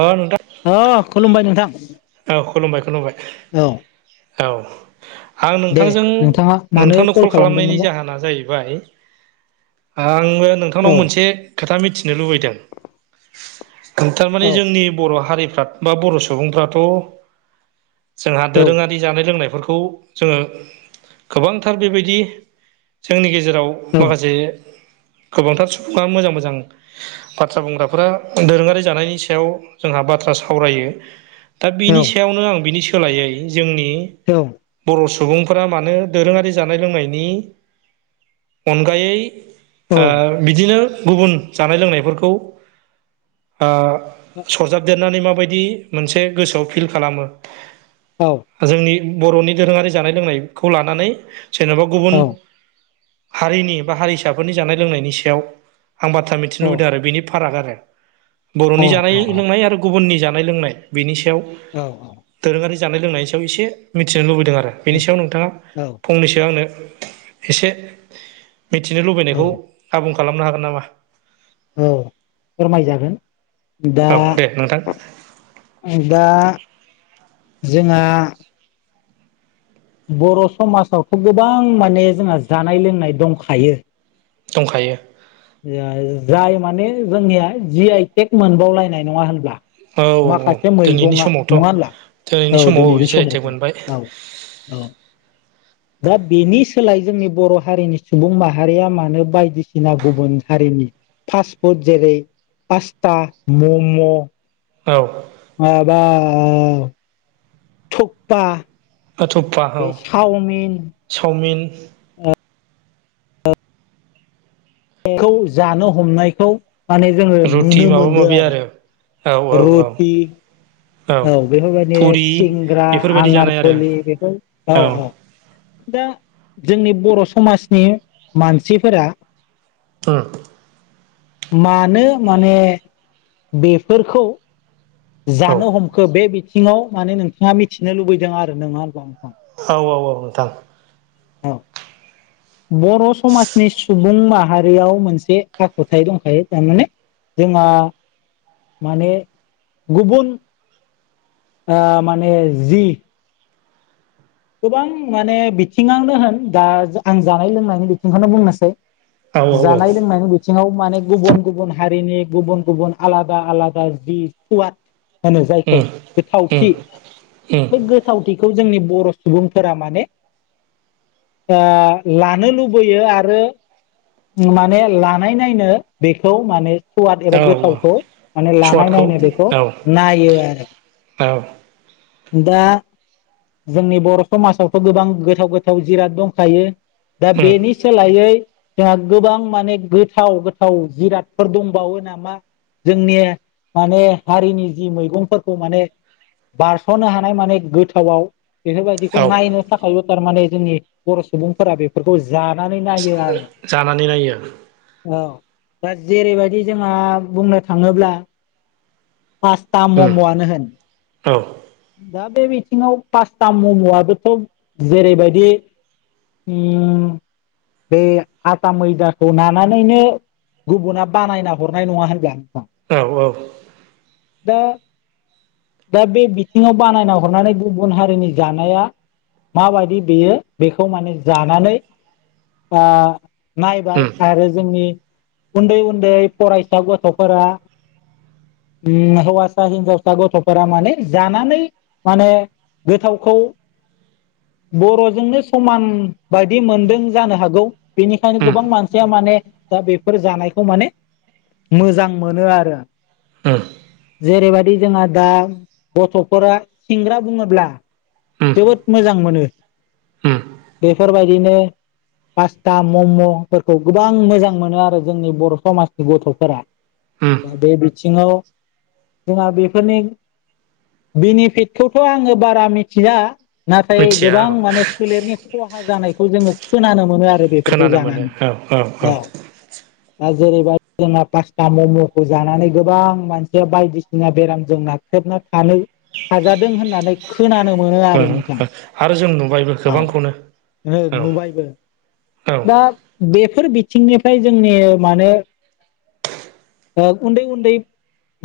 अ नोंथां अ खुलुमबाय नोंथां औ खुलुमबाय खुलुमबाय। औ औ आं दे नोंथांजों नोंथाङा मानो नोंथांनो कल खालामनायनि खालामदोंमोनबा जाहोना जायै बाय आङो नोंथांनाव औ मोनसे खोथा मिथिनो लुबैदों थारमाने औ जोंनि बर' हारि [unintelligible] मा बर' सुबुंफ्राथ' जोंहा औ दोरोङारि जानाय लोंनाय फोरखौ जोङो गोबांथार बेबायदि जोंनि गेजे जेराव औ माखासे गोबांथार सुबुङा मोजां मोजां बाथ्रा बुंग्राफोरा दोरोङारि जानायनि सायाव जोंहा बाथ्रा सावरायो दा औ बिनि सायावनो आं बिनि सोलायै जोंनि औ बर' सुबुंफोरा मानो दोरोङारि जानाय लोंनायनि अनगायै ओ बिदिनो गुबुन जानाय लोंनायफोरखौ सरजाबदेरनानै माबायदि मोनसे गोसोआव फिल खालामो जोंनि बर'नि दोरोङारि जानाय लोंनायखौ लानानै जेन'बा गुबुन हारिनि बा हारिसाफोरनि जानाय लोंनायनि सायाव आं बाथ्रा मिथिनो लुबैदों आरो बेनि फाराग आरो बर'नि औ जानाय लोंनाय आरो गुबुननि जानाय लोंनाय बेनि सायाव औ दोरोङारि जानाय लोंनायनि सायाव एसे मिथिनो लुबैदों। आरो बेनि सायाव नोंथाङा फंनैसो आंनो एसे मिथिनो औ लुबैनायखौ आबुं खालामनो हागोन नामा? औ फोरमाय जागोन। औ दे नोंथां। दा जोंहा बर' समाजावथ' गोबां माने जोंहा जानाय लोंनाय दंखायो। दंखायो। जाय माने जोंनिया जि आइ टेक मोनबावलायनाय नङा होनब्ला? औ औ औ माखासे दिनैनि मैगंआ समावथ' नङा होनब्ला औ समाव दिनैनि जि आइ टेक समावथ' मोनबाय औ औ दा बेनि सोलाय जोंनि बर' हारिनि सुबुं माहारिया मानो बायदिसिना गुबुन हारिनि फास्ट फुड जेरै पास्ता मम' औ अ बा [unintelligible] थपा अ तुप्पा औ चावमिन बेखौ जानो हमनायखौ माने जोङो रुटि नुनो माबा मोनदों माबि आरो औ औ औ रुटि औ बेफोरबायदि फुरि सिंग्रा बेफोरबायदि जानाय आरो आनारफलि बेफोर औ औ दा जोंनि बर' समाजनि मानसिफोरा अ मानो माने बेफोरखौ औ जानो हमखो बे बिथिङाव माने नोंथाङा मिथिनो लुबैदों आरो नङा होनब्ला औ औ औ नोंथां औ बर' समाजनि सुबुं माहारियाव मोनसे आखुथाइ दंखायो थारमाने जोंहा माने गुबुन माने जि गोबां माने बिथिङावनो होन दा आं जानाय लोंनायनि बिथिंखौनो बुंनोसै औ औ औ जानाय लोंनायनि बिथिङाव माने गुबुन गुबुन हारिनि गुबुन गुबुन आलादा आलादा जि सुवाद होनो जायखौ उम उम गोथावथि उम बे गोथावथिखौ जोंनि बर' सुबुंफोरा माने ओ लानो लुबैयो आरो माने लानाय नायनो बेखौ माने सवाद औ एबा औ गोथावखौ माने लानाय स्वादखौ नायनाय बेखौ औ नायो आरो औ दा जोंनि बर' समाजावथ' गोबां गोथाव गोथाव जिराद दंखायो दा उम बेनि सोलायै जोंहा गोबां माने गोथाव गोथाव जिरादफोर दंबावो नामा जोंनि माने हारिनि जि मैगंफोरखौ माने बार थनो हानाय माने गोथावआव बेफोरबायदिखौ औ नायनो थाखायबो थारमाने जोंनि बर' सुबुंफोरा बेफोरखौ जानानै नायो आरो जानानै नायो औ दा जेरैबायदि जोंहा बुंनो थाङोब्ला पास्ता उम मम'आनो होन औ दा बे बिथिङाव पासता मम'आबोथ' जेरैबायदि उम बे आथा मैदाखौ नानानैनो गुबुना बानायना हरनाय नङा होनग औ औ दा दा बे बिनियाव बानायना हरनानै गुबुन हारिनि जानाया माबायदि बेयो बेखौ माने जानानै नायबाय उम आरो जोंनि उन्दै उन्दै फरायसा गथ'फोरा हौसा हिनजावसा गथ'फोरा माने जानानै माने गोथावखौ [inaudible] बर'जोंनो समान बायदि मोनदों जानो हागौ बेनिखायनो उम गोबां मानसिया माने दा बेफोर जानायखौ माने उम जेरैबायदि जोंहा दा गथ'फोरा सिंग्रा बुङोब्ला उम जोबोद मोजां मोनो उम बेफोरबायदिनो [inaudible] पास्ता मम'फोरखौ गोबां मोजां मोनो आरो जोंनि बर' समाजनि गथ'फोरा उम [inaudible] दा बे बिथिङाव जोंहा बेफोरनि [inaudible] बेनिफिटखौथ' आङो बारा मिथिया दा नाथाय मिथिया औ गोबां माने सोलेरनि खहा जानायखौ जोङो खोनानो मोनो आरो। आरो बेफोरखौ खोनानो दा मोनो औ औ औ जेरैबाया जोंहा पास्टा मम'खौ जानानै गोबां मानसिया बायदिसिना बेराम जोंना [inaudible] थेबना थानो नाजादों होननानै खोना नो मोनो ओ आरो नोंथां ओ आरो जों नुबायबो औ गोबांखौनो ङो औ नुबायबो औ उम दा बेफोर बिथिंनिफ्राय जोंनि मानो आ उन्दै उन्दै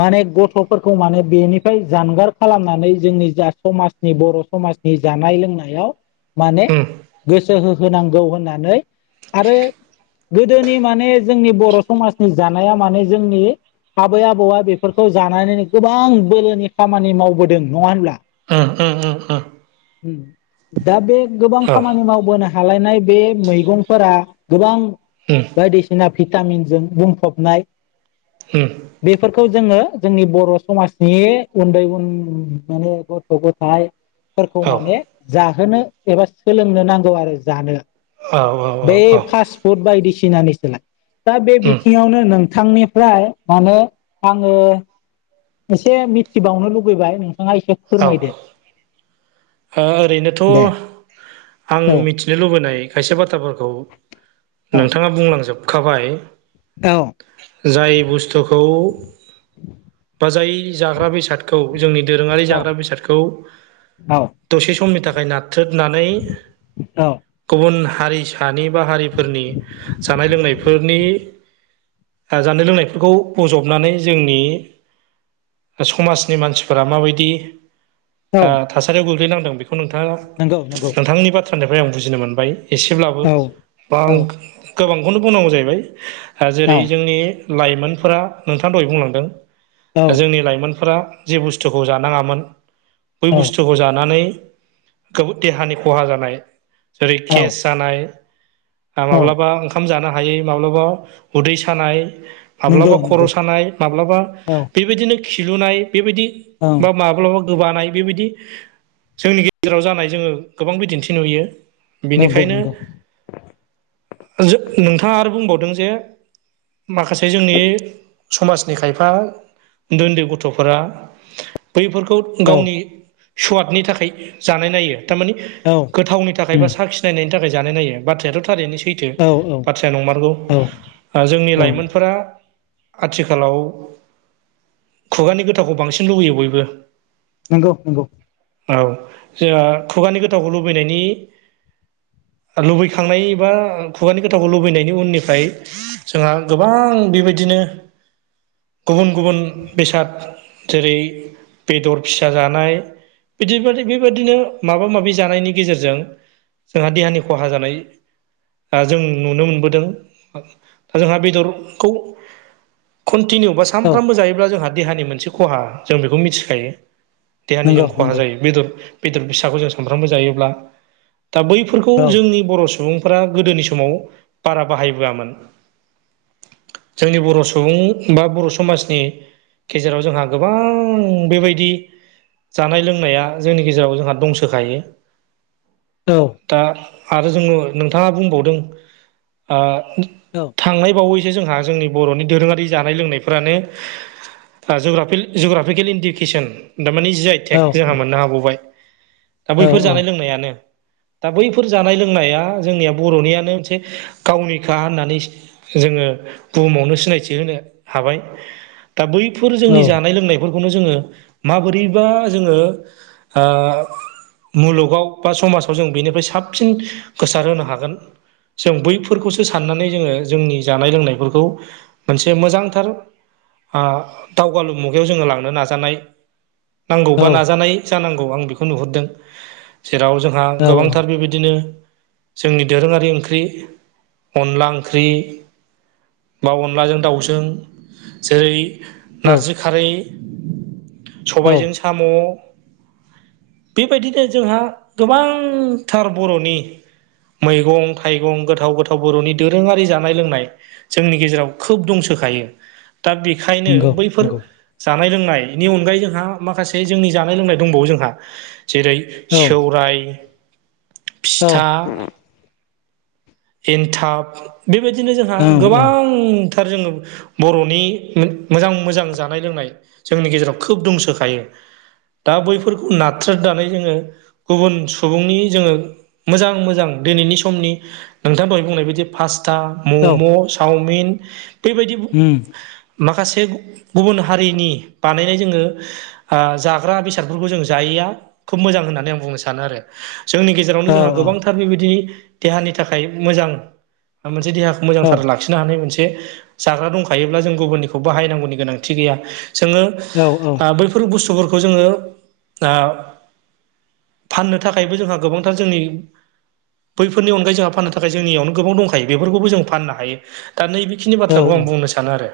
माने गथ'फोरखौ माने बेनिफ्राय जानगार खालामनानै जोंनि जा समाज बर' समाजनि जानाय लोंनायाव माने उम गोसो गोहो होनांगौ होननानै आरो गोदोनि माने जोंनि बर' समाजनि जानाया माने जोंनि आबै आबौआ बेफोरखौ जानानैनो गोबां बोलोनि खामानि मावबोदों नङा होनब्ला? ओ दा बे गोबां औ खामानि मावबोनो खाालायनाय बे मैगंफोरा गोबां उम बायदिसिना भिटामिनजों बुंफबनाय हम बेफोरखौ जोङो जोंनि बर' समाजनि उन्दै उन माने गथ' गथ' [unintelligible] फोरखौ औ औ उम औ ओ माने जाहोनो एबा सोलोंनो नांगौ आरो जानो [inaudible] बे ओरैनोथ' फास्ट फुड बायदिसिना निखोलाय? दा बे बिथिङावनो नोंथां एसे मिथिबावनो लुुबैबाय नोंथाङा एसे फोरमायदो ओरैनोथ' दे आं औ मिथिनो लुबैनाय खायसे बाथ्राफोरखौ औ नोंथाङा बुंलांजोबखाबाय औ जाय बुस्थुखौ बा जाय जाग्रा बेसादखौ जोंनि दोरोङारि औ जाग्रा बेसादखौ औ दसे समनि थाखाय नाथ्रोदनानै औ गुबुन हारिसानि बा हारि जानाय लोंनायफोरखौ बजबनानै जोंनि समाजनि औ थासारियाव गोग्लैनांदों बेखौ नोंथाङा नंगौ नंगौ नोंथांनि बाथ्रानिफ्राय आं बुजिनो मोनबाय [inaudible] एसेब्लाबो औ औ गोबांखौनो बुंनांगौ जाहैबाय जेरै जोंनि लाइमोनफोरा नोंथाङा दहाय बुंलांदों औ जोंनि लाइमोन फोरा जि बुस्थुखौ जानांगोन बै बुस्थु जानानै गो देहानि खहा जानाय जेरै औ गेस जानाय औ माब्लाबा ओंखाम जानो हायै माब्लाबा उदै सानाय [inaudible] नंगौ माब्लाबा खर' नंगौ सानाय माब्लाबा औ बेबायदिनो खिलुनाय बेबायदि औ बा माब्लाबा गोबानाय बेबायदि जोंनि गेजेराव जानाय जोङो गोबां बिदिन्थि नुयो [inaudible] नंगौ बिनिखायनो नंगौ नोंथाङा आरो बुंबावो। जे माखासे जोंनि समाजनि खायफा बैफोरखौ औ गावनि थारमानि औ गोथावनि थाखाय बा उम साखिनायनायनि थाखाय जानायनायायो बाथ्रायाथ' थारैनो [inaudible] सैथो औ औ बाथ्राया नंमारगौ औ जोंनि औ लाइमोनफोरा आथिखालाव खुगानि गोथावखौ बांसिन लुबैयो बयबो नंगौ नंगौ। औ लुबैखांनाय बा खुगानि गोथावखौ लुबैनायनि उननिफ्राय जोंहा गोबां बेबायदिनो ब गुबुन गुबुन बेसाद जेरै बेदर फिसा जानाय बिब बेबायदिनो माबा माबि जानायनि गे [inaudible] जेरजों जोंहा देहानि खहा जानाय जों नुनो मोनबोदों दा जोंहा बेदरखौ कनटिनिउ बा औ सानफ्रामबो जायोब्ला जोंहा देहानि मोनसे खहा जों बेखौ मिथिखायो देहानि नंगौ जों खहा नंगौ जायो बेदर बेदर फिसाखौ जों सानफ्रामबो जायोब्ला दा बैफोरखौ औ जोंनि बर' सुबुंफोरा्रा गोदोनि समाव बारा बाहायबोआमोन। जोंनि बर' सुबुं बा बर' समाजनि गेजेराव जोंहा गोबां बेबायदि जानाय लोंनाया औ आरो जोङो नोंथाङा बुंबावदों औ थांनाय बावै जोंहा जोंनि बर'नि दोरोङारि जानाय लोंनायफ्रानो ग जुग्राफिकेल इन्डिकेसन थारमानिे जाय औ टेक जोंहा मोननो हाबावबाय। दा बैफोर जानाय लोंनायानो दा बैफोर जानाय लोंनाया जोंनिया बर'नियानो मोनसे गावनिखा होननानै जोङो दा बैफोर औ जोंनि जोङो मुलुगाव बा समाजाव जों बैफोरखौसो साननानै जोङो जोंनि जानाय लोंनायफोरखौ मोनसे मोजांथार। दावगालु मुगायाव जोङो लांनो नाजानाय नांगौ औ बा नाजानाय जानांगौ आं बेखौ नुहुरदों। जेराव जोंहा नंगौ गोबांथार नंगौ औ बेबायदिनो जोंनि दोरोङारि ओंख्रि अनला ओंख्रि [inaudible] बा अनलाजों दाउजों जेरै नारजि, औ खारै। औ सबायजों सामु बेबायदिनो जोंहा गोबांथार बर'नि मैगं थाइगं गोथाव गोथाव बर'नि दोरोङारि जानाय लोंनाय जोंनि गेजेराव खोब दंसो होखायो दा बेनिखायनो उम बैफोर औ औ जानाय लोंनायनि अनगायै जोंहा माखासे जोंनि जानाय लोंनाय दंबावो जोंहा जेरै सेौराय [inaudible] फिथा एनथाब बेबायदिनो जोंहा गोबां थार जोङो बर'नि मोजां मोजां जानाय लोंनाय जोंनि गेजेराव खोब दंसोखा दाइन दा बैफोरखौ नाथ्रेदनानै जोङो गुबुन सुबुंनि जोङो मोजां मोजां दिनैनि समनि नोंथां दहाय बुंनाय बादि फार्स्ट पास्ा मम' चावमिन बेबायदि [inaudible] माखासे जाग्रा बेसादफोरखौ जों जायैया खोब मोजां होननानै आं बुंनो सानो आरो जोंनि गेजेरावनो जोंहा गोबांथार बेबायदि देहानि थाखाय मोजां। मोनसेेदेहाखौ मोजांथार लाखिनो हानाय मोनसे। जाग्रा दंखायोब्ला जों गुबुननिखौ बाहायनांगौनि गोनांथि गैया जोङो है बुस्थुफोरखौ जोङो द फाननो थाखायबो जोंहा गोबांथार जोंनि बैफोरनि अनगायै जोंहा फाननो थाखाय जोंनियावनो गोबां दंखायो बेफोरखौबो जों फाननो हायो दा नैबेखिनि बाथ्राखौ आं बुंनो सानो आरो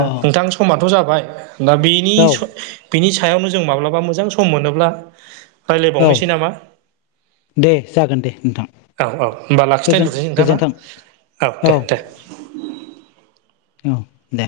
नोंथां समाथ' जाबाय दा बेनि औ औ बिनि सायावनो जों माब्लाबा मोजां सम मोनोब्ला औ रायज्लायबावनोसै नामा दे जागोन दे नोंथां औ औ होमबा लाखि गोजोन दोन्थ'नो सै नोंथां ना गोजोन्थों औ दे दे औ दे।